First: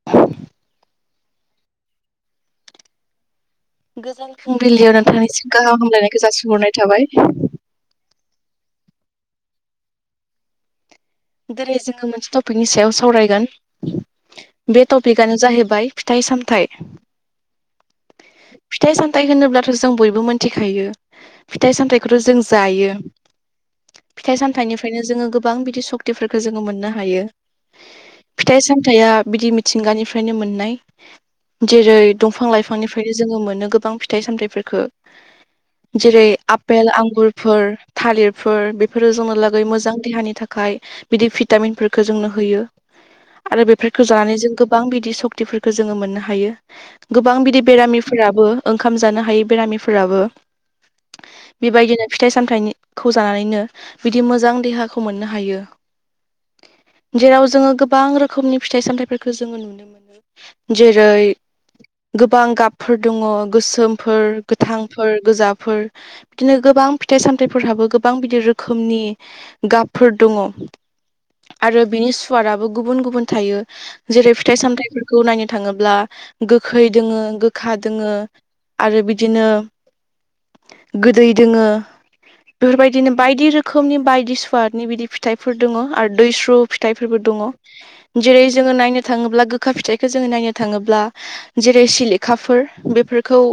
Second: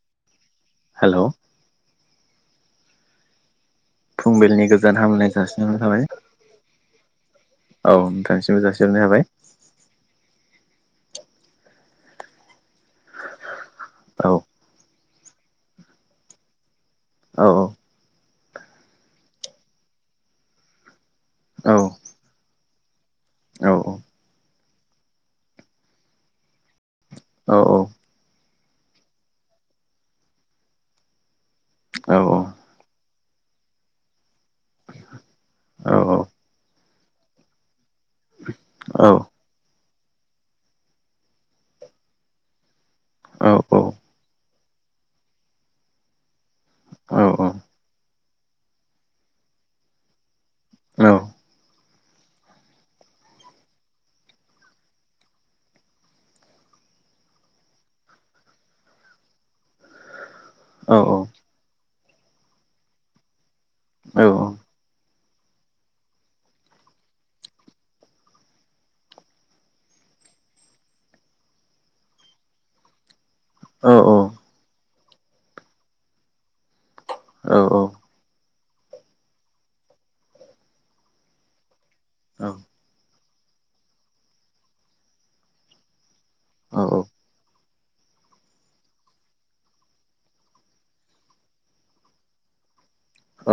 [unintelligible] हेल' गोजोन फुंबिलिनि फुंबिलियाव गोजोन हामलायनाय नोंथांनिसि गाहाम जासिहरनाय थाबाय हामलायनायखौ जासि हरनाय थाबाय। औ नोंथांनिसिमबो जासि हरनाय जाबाय दिनै जोङो मोनसे टपिकनि सायाव सावरायगोन औ बेट अपिकआानो जाहैबाय फिथाइ सामथाइ औ औ फिथाइ सामथाइ होनोब्लाथ' जों बयबो मोनथिखायो औ फिथाइ सामथायाइखौथ' जों जायो औ फिथाइ सामथाइनिफ्रायनो जोङो गोबां बिदि सत फोरखौ जोङो मोननो हायो। औ फिथाइ सामथायाइआ बिदि मिथिंगानिफ्रायनो मोननाय जेरै औ दंफां लाइफांनिफ्रायनो जोङो मोनो गोबां फिथाइ सामथाइफोरफोरखौ औ जेरै आफपेल आंगुरफोर थालिरफोर औ बेफोरो जोंहा लागै मोजां देहानि थाखाय बिदि भिटामिनफोरखौ जोंनो होयो। औ आरो बेफोरखौ जानानै जों गोबां बिदि सक्तिफोरखौ जोंङो मोननो हायो गोबां बिदि बेरामिफोराबो ओंखाम जानो हायै बेरामिफोराबो बेबायदिनो फिथाइ सामथायाइखौ जानानैनो बिदि मोजां देहाखौ मोननो हायो जेराव जोङो गोबां रोखोमनि फिथाइ सामथायाइफोरखौ जोङो नुनो मोनो। जेरै गोबां गाबफोर दङ गोसोमफोर गोथांफोर गोजाफोर बिदिनो गोबां फिथाइ सामथाइफोरहाबो गोबां बिदि रोखोमनि गाबफोर दङ आरो बिनि सुवादाबो गुबुन गुबुन थायो जेरै फिथाइ सामथायाइफोरखौ नायनो थांङोब्ला गोखै दोङो गोखा दोङो आरो बिदिनो गोदै दोंङो बेफोरबायदिनो बायदि रोखोमनि बायदि सुवादनि बिदि फिथाइ फोर दंङ आरो दैस्रु फिथाइफोरबो दंङ जेरै जोङो नायनो थाङोब्ला गोखा फिथाइखौो जोङो नायनो थाङोब्ला जेरै सिलेखाफोर बेफोरखौ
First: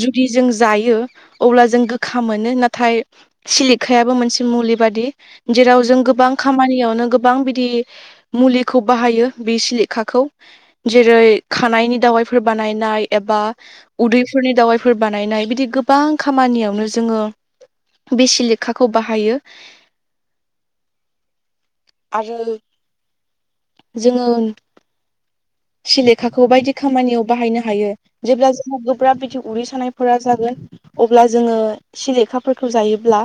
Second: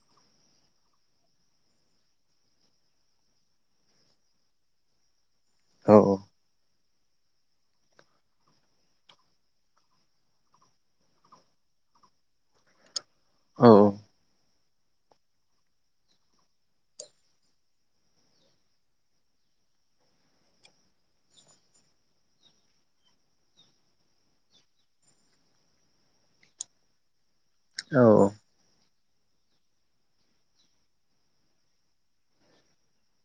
जुदि जों जायो अब्ला जों गोखा मोनो नाथाय सिलिखायाबो मोनसे मुलि बादि जेराव जों गोबां खामानियावनो गोबां बिदि मुलिखौ बाहायो बे सिलेखाखौ जेरै खानायनि दावाइफोर बानायनाय एबा उदैफोरनि दावाइफोर बानायनाय बिदि गोबां खामानियावनो जोङो बे सिलेखाखौ बाहायो आरो जोंङो सिलेखाखौ बायदि खामानियाव बाहायनो हायो जेब्ला जोंहा गोब्राब बिदि उदै सानायफोरा जागोन अब्ला जोङो सिलेखाफोरखौ जायोब्ला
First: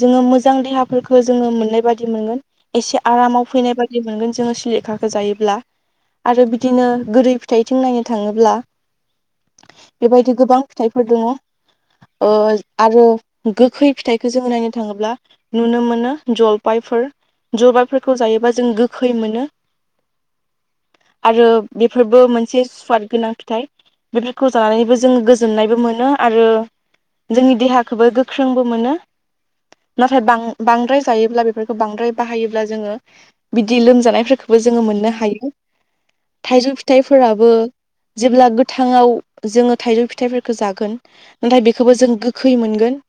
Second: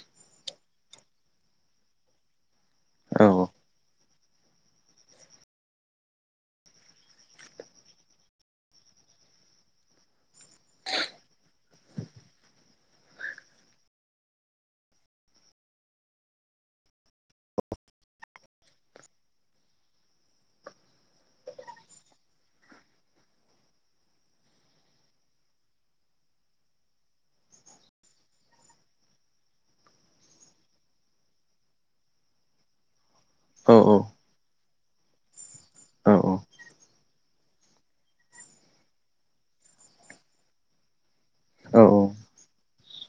जोंङो मोजां देहाफोरखौ जोङो मोननाय बाददि मोनगोन एसे आरामाव फैनाय बाददि मोनगोन जोंङो सलिखााखो जायोब्ला आरो बि बिदिनो गोोरै फिथाइथिं नायनो थाङोब्ला बेबायदि गोबां फिथाइफोर दङ आरो गोखै फिथाइखौो जोंङो नायनो थाङोब्ला नुनो मोनो जलफबायफोर जलफबायफोरखौ जायोबा जों गोखै मोनो आरो बेफोरबो मोनसे सुवाद गोनां फिथाइ बेफोरखौ जानानैबो जोंङो गोजोननायबो मोनो आरो जोंनि देहाखौबो गोख्रोंबो मोनो नाथायां बांद्राय जायोब्ला बेफोरखौ बांद्राय बाहायोब्ला जोंङो बिदि लोमजानायफोरखौबो जोंङो मोननो हायो थाइजौ फिथाइफोराबो जेब्ला गोथाङाव जोंङो थाइजौ फिथाइफोरखौ जागोन नाथाय बेखौबो जों गोखै मोनगोन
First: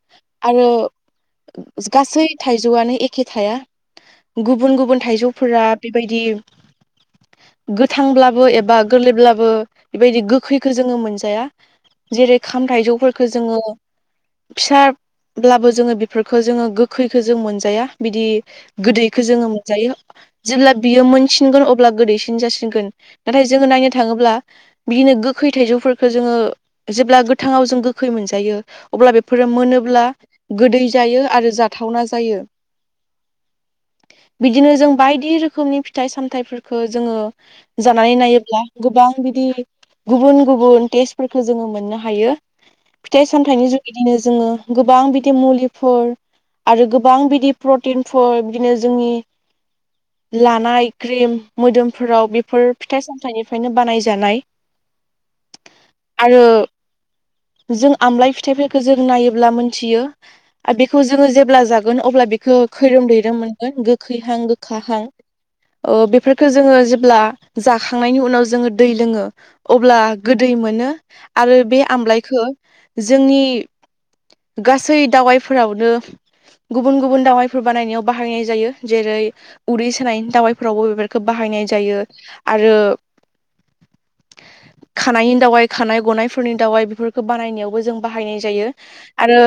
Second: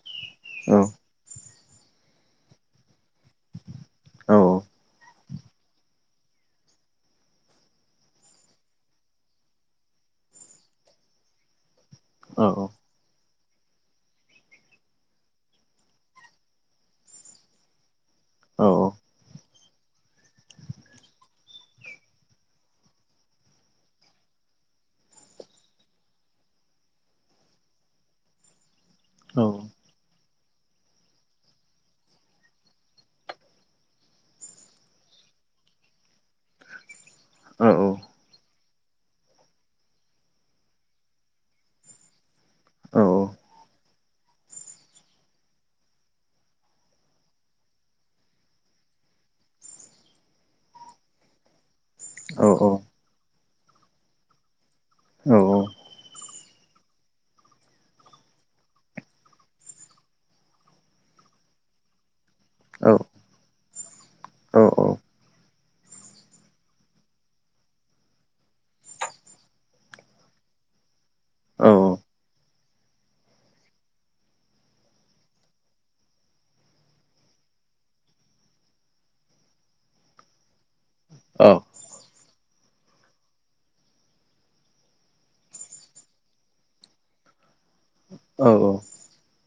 आरो गासै थाइजौआनो एखे थाया गुबुन गुबुन थाइजौफोरा बेबायदि गोथांब्लाबो एबा गोरलैब्लाबो बेबायदि गोखैखो जोङो मोनजाया जेरै खाम थाइजौफोरखौ जोंङो फिसा ब्लाबो जोङो बेफोरखौ जोंङो गोखैखो जों मोनजाया बिदि गोदैखौ जोंङो मोनजायो जेब्ला बियो मोनसिनगोन अब्ला गोदैसिन जासिगोन नाथाय जोङो नायनो थांङोब्ला बिदिनो गोखै थाइजौफोरखौ जोंङो जेब्ला गोथाङाव जों गोखै मोनजायो अब्ला बेफोरो मोनोब्ला गोदै जायो आरो जाथावना जायो बिदिनो जों बायदि रोखोमनि फिथाइ सामथाइफोरफोरखौ जोंङो जानानै नायोब्ला गोबां बिदि गुबुन गुबुन टेस्टफोरखौ जोङो मोननो हायो फिथाइ सामथाइनि जुग बिदिनो जोङो गोबां बिदि मुलिफोर आरो गोबां बिदि प्रटिनफोर बिदिनो जोंनि लानाय क्रिम मोदोमफोराव बेफोर फिथाइ सामथाइनिफ्रायनो बानायजानाय औ औ आरो जों आमलाय फिथाइफोरखौ जों नायोब्ला मोनथियो आरो बेखौ जोङो जेब्ला जागोन अब्ला बेखौ खैरोम दैैरोम मोनगोन गोखैहां गोखाहां बेफोरखौ जोंङो जेब्ला जाखांनायनि उनाव जोंङो दै लोंङो अब्ला गोदै मोनो आरो बे आमलाइखौ जोंनि गासै दावाइफोरावनो गुबुन गुबुन दावाइफोर बानायनायाव बाहायनाय जायो जेरै उदै सोनाय दावायफोरावबो बे औ बाहायनाय जायो आरो खानायनि दावाइ खानाय गनायफोरनि दावाइ बेफोरखौ बानायनायावबो जों बाहायनाय जायो। औ औ आरो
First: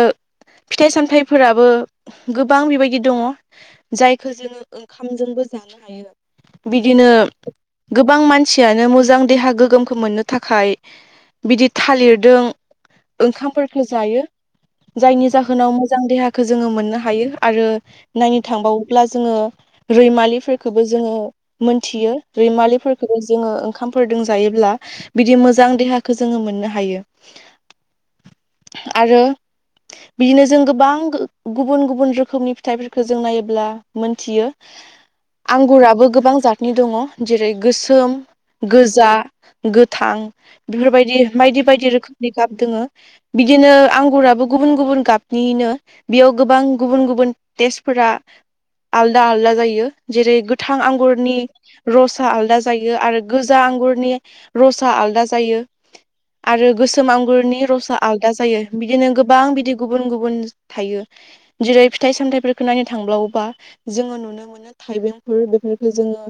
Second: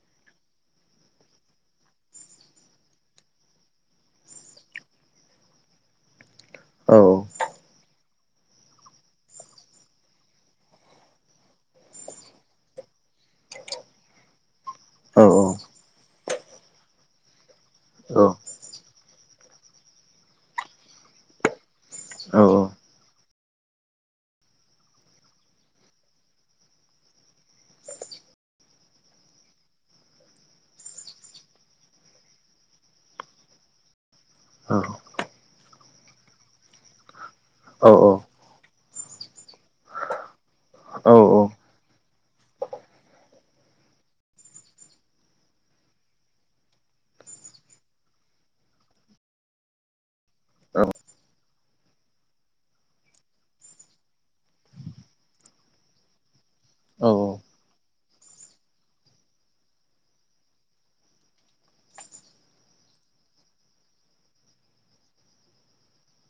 फिथाइ सामथाइफोराबो गोबां बेबायदि दङ। जायखौ जोङो ओंखामजोंबो जानो हायो आरो। बिदिनो गोबां मानसियानो मोजां देहा गोग्गोमखौ मोननो थाखाय बिदि थालिरदों ओंखामफोरफोरखौ जायो। जायनि जाहोनाव मोजां देहाखौ जोङो मोननो हायो आरो नायनो थांबावोब्ला जोङो रैमालिफोरखौबो जोङो मोनथियो रैमालिफोरखौ जोङो ओंखामफोरजों जायोब्ला बिदि मोजां देहाखौ जोङो मोननो हायो। आरो बिदिनो जों गोबां गुबुन गुबुन रोखोमनि फिथाइफोरखौ जों नायोब्ला मोनथियो। आंगुराबो गोबां जतनि दङ जेरै गोसोम गोजा गोथां बेफोरबायदि बायदि फिथाइ बायदि रोखोमनि गाब दोङो। बिदिनो आंगुराबो गुबुन गुबुन गाबनिनो बेयाव गोबां गुबुन गुबुन टेस्टफोरा आलदा आलदा जायो। जेरै गोथां आंगुरनि रसा आ आलदा जायो आरो गोजा आंगुरनि रसाआ आलदा जायो। आरो गोसोम आंगुरनि रसा आलादा जायो बिदिनो गोबां बिदि गुबुन गुबुन थायो जेरै फिथाइ सामथायाइफोरखौ नायनो थांबावोबा जोङो नुनो मोनो। थाइबेंफोर बेफोरफोरखौ जोङो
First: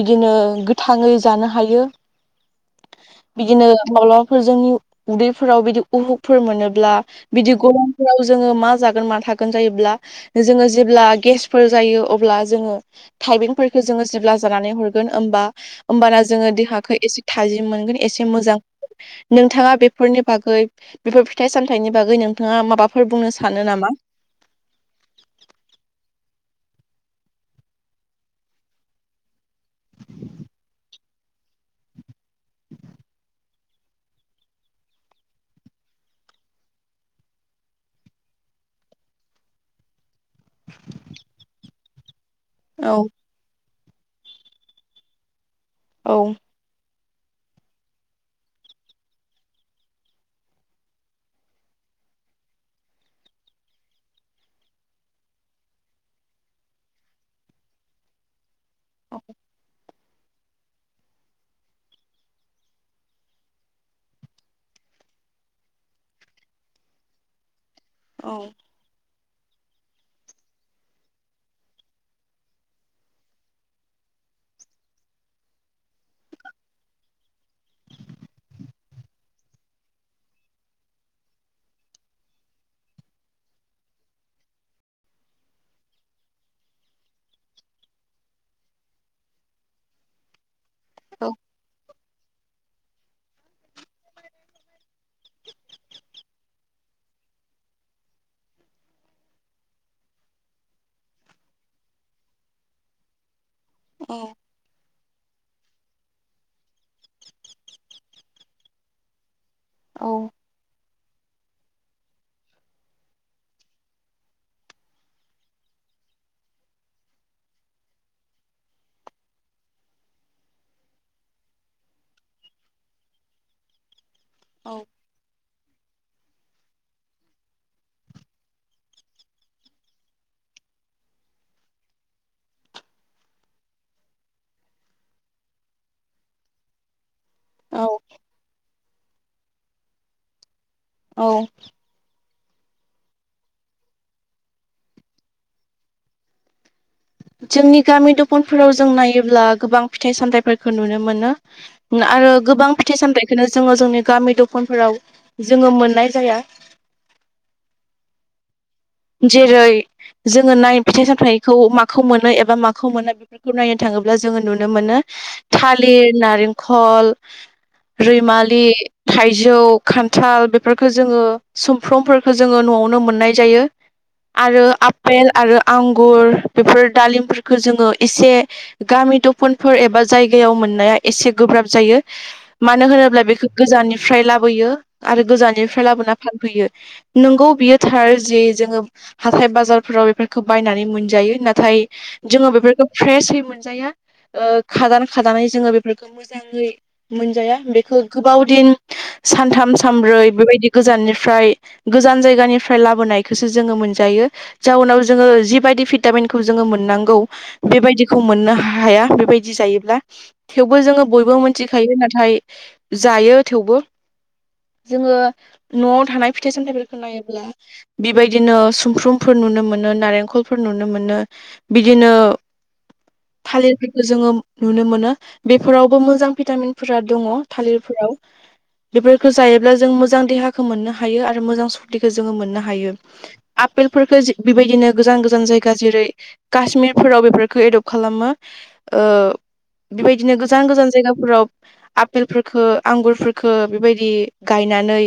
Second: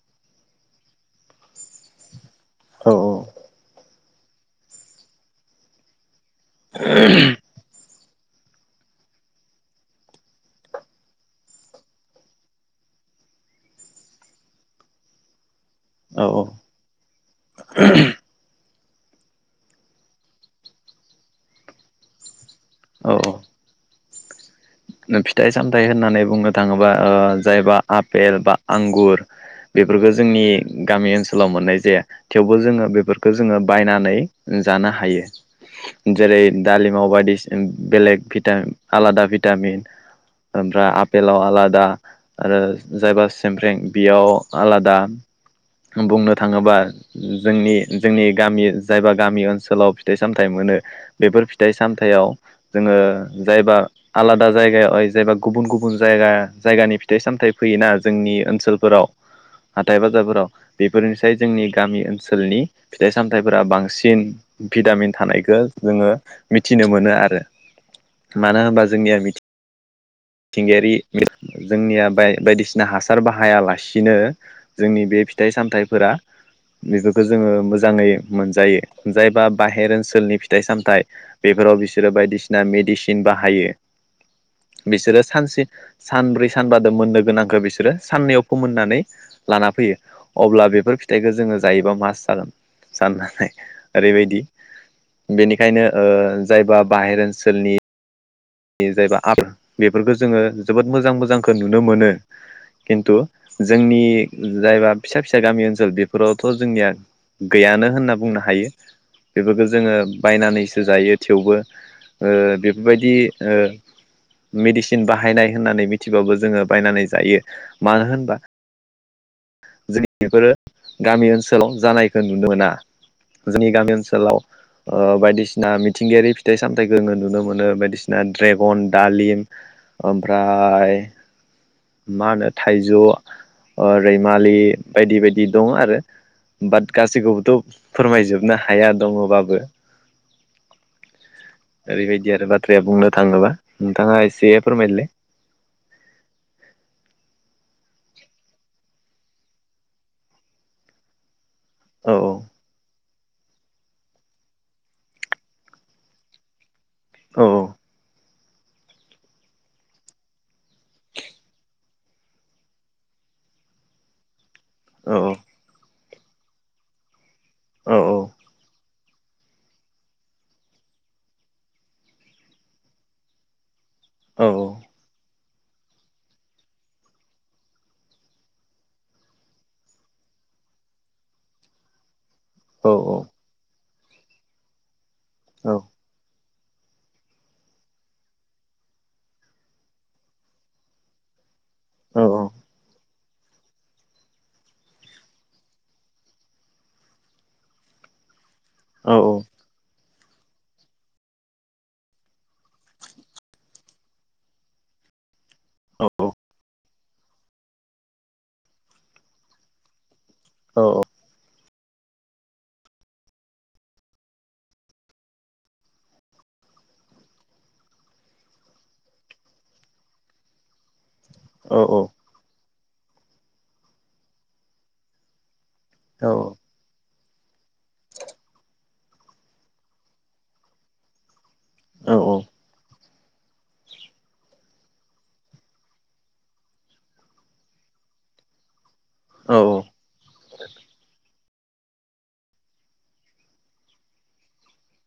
बिदिनो गोथाङै जानो हायो। बिदिनो माब्लाबाफोर जोंनि उदैफोराव बिदि उहुकफोर मोनोब्ला बिदि गरमफोराव जोङो मा जागोन मा थागोन जायोब्ला जोङो जेब्ला गेसफोर जायो अब्ला जोङो थाइबेंफोरखौ जोङो जेब्ला जानानै हरगोन होमबा होमबाना जोङो देहाखौ एसे थाजिम मोनगोन एसे मोजां नोंथाङा बेफोरनि बागै बेफोर फिथाइ सामथाइनि बागै नोंथाङा माबाफोर बुंनो सानो नामा। फिथाइ सामथायाइ होननानै बुंनो थाङोबा जायबा आफपेल बा आंगुर बेफोरखौ जोंनि गामि ओनसोलाव सोलाव मोननाय जाया थेवबो जोङो बेफोरखौ जोङो बायनानै जानो हायो। जेरै दालिमाव बायदिसिना बेलेग भिटिन आलादा भिटामिन ओमफ्राय आपेलाव आलादा आरो औ जायबा सेमप्रेंक बेयाव आलादा बुंनो औ थाङोबा जोंनि जोंनि गामि जायबा गामि ओनसोलाव फिथाइ सामथाइ मोनो। बेफोर फिथाइ सामथायाइयाव जोङो जायबा आलादा। जायगायाव ओ जायबा गुबुन गुबुन जायगा जायगानि फिथाइ सामथायाइ फैयोना जोंनि ओनसोलफोराव हाथाय बाजारफोराव बेफोरनिसाय जोंनि गामि ओनसोलनि फिथाइ सामथाइफोरा बांसिन भिटामिन थानायखौ जोङो मिथिनो मोनो आरो औ मानो होनबा जोंनिया मिथिंगायारि जोंनिया बायदिसिना हासार बाहायालासिनो जोंनि बे फिथाइ सामथाइफोरा बेफोरखौ जोङो मोजाङै मोनजायो। जायबा बाहेर ओनसोलनि फिथाइ सामथाइ बेफोराव बिसोरो बायदिसिना मेडिसिन बाहायो। बिसोरो सानसे सानब्रै सानबादो मोननो गोनांखौ बिसोरो साननैयाव फोमोननानै लाना फैयो अब्ला बे बेफोर फिथाइखौ जोङो जायोबा मास जागोन साननानै ओरैबायदि बेनिखायनो जायबा बाहेर ओनसोलनि बे जाहबा आर बेफोरखौ जोङो जोबोद मोजां मोजांखौ नुनो मोनो खिन्थु जोंनि औ जायबा फिसा फिसा गामि ओनसोल बेफोरावथ' जोंनिया गैयानो होनना बुंनो हायो। बेफोरखौ जोङो औ बायनानैसो जायो थेवबो बेफोरबायदि मेडिसिन बाहायनाय होननानै मिथिबाबो जोङो बायनानै जायो मानो होनबा जों बेफोरो गामि ओनसोलाव जानायखौ नुनो मोना। जोंनि गामि ओनसोलाव औ। बायदिसिना मिथिंगायारि फिथाइ सामथायाइखौ जोङो नुनो मोनो बायदिसिना ड्रेगन डालिम ओमफ्राय मा होनो थाइजौ रैमालि बायदि बायदि दं आरो बाट गासैखौबो थ' फोरमायजोबनो हाया दङबाबो। औ। ओरैबायदि आरो बाथ्राया बुंनो थाङोब्ला नोंथाङा एसे फोरमायलै जोंनि गामि दखानफोराव जों नायोब्ला गोबां फिथाइ सामथायाइफोरखौ नुनो मोनो। औ आरो गोबां फिथाइ सामथायखौनो जोङो जोंनि गामि दखानफोराव जोङो मोननाय जाया। औ। जेरै जोङो नाय फिथाइ सामथायखौ माखौ मोनो एबा माखौ मोना बेफोरखौ नायनो थाङोब्ला जोङो नु बो मोनो औ थालिर नालिंखर औ रैमालि बिदि थाइजौ खान्थाल बेफोरखौो जोङो सुमफ्रामफोरखौो जोङो न'आवनो मोननाय जायो। औ आरो आफपेल आरो आंगुर बेफोर दालिमफोरखौ जोङो एसे गामि दफनफोर एबा जायगायाव मोननाया एसे गोब्राब जायो। औ मानो होनोब्ला बेखौ गोजाननिफ्राय लाबोयो आरो औ गोजाननिफ्राय लाबोना फानफैयो नंगौ बियोथार जे जोङो हाथाय बाजारफोराव बेफोरखौ बायनानै मोनजायो। नाथाय औ औ जोङो बेफोरखौ फ्रेशयै मोनजाया खादान खादानानै जोङो बेफोरखौ मोजाङै मोनजाया बेखौ गोबाव दिन सानथाम सानब्रै बेबायदि गोजाननिफ्राय गोजान जायगानिफ्राय लाबोनाय। खौसो जोङो मोनजायो जाउनाव जोङो जिबायदि भिटामिनखौ जोङो मोननांगौ। बेबायदिखौ मोननो हाया बेबायदि जायोब्ला थेवबो जोङो बयबो मोनसे थिखायो नाथाय जायो थेवबो जोङो न'आव थानाय फिथाइ सामथायाइफोरखौ नायोब्ला बेबायदिनो सुमफ्रुमफोर नुनो मोनो नारेंखलफोर नुनो मोनो बिदिनो थालिरफोरखौ जोङो नुनो मोनो बेफोरावबो औ मोजां भिटामिन फोरा दङ थालिरफोराव बेफोरखौ जायोब्ला जों मोजां देहाखौ मोननो हायो आरो मोजां सखथिखौ जोङो मोननो हायो आफेलफोरखौ बेबायदिनो गोजान गोजान जायगा जेरै काश्मिरफोराव बेफोरखौ एदप्ट खालामो बेबायदिनो गोजान गोजान जायगाफोराव आफेलफोरखो आंगुरफोरफोरखौ बेबायदि गायनानै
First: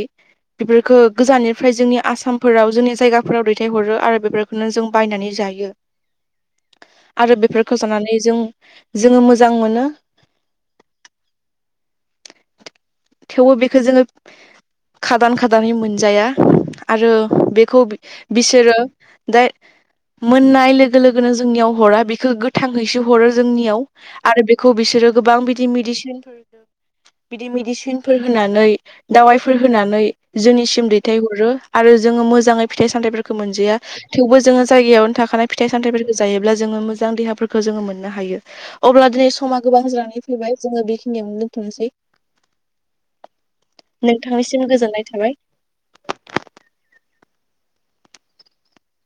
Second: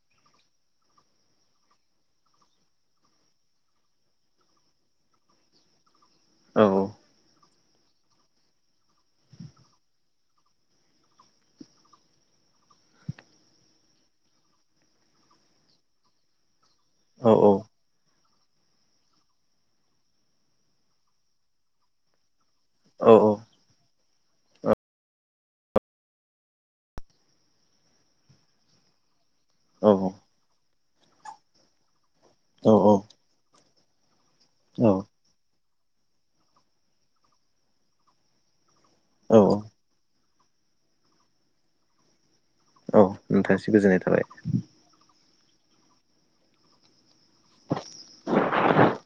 बेफोरखौ गोजाननिफ्राय जोंनि आसाम फोराव जोंनि जायगाफोराव दैथायहरो आरो बेफोरखौनो जों बायनानै जायो औ औ आरो बेफोरखौ जानानै जों जोङो मोजां मोनो थेवबो बेखौ जोङो खादान खादान मोनजाया आरो बेखौ बिसोरो दा मोननाय लोगो लोगोनो जोंनियाव हरा बेखौ थांहैसो हरो जोंनियाव आरो बेखौ बिसोरो गोबां बिदि मेडिसिनफोर बिदि मेदिसिन फोर होनानै दावाइफोर होनानै जोंनिसिम दैथायहरो आरो जोङो मो मोजाङै फिथाइ औ सामथाइफोरखौ मोनजाया थेवबो जोङो औ जायगायावनो थाखानाय फिथाइ सामथाइफोरखौ जायोब्ला जोङो मोजां देहाफोरखौ जोङो मोननो हायो अब्ला दिनै समा औ गोबां जानानै फैबाय जोङो बेखिनियावनो दोनथ'नोसै। नोंथासे गोजोननाय थाबाय। नोंथांनिसिम गोजोननाय थाबाय। [inaudible]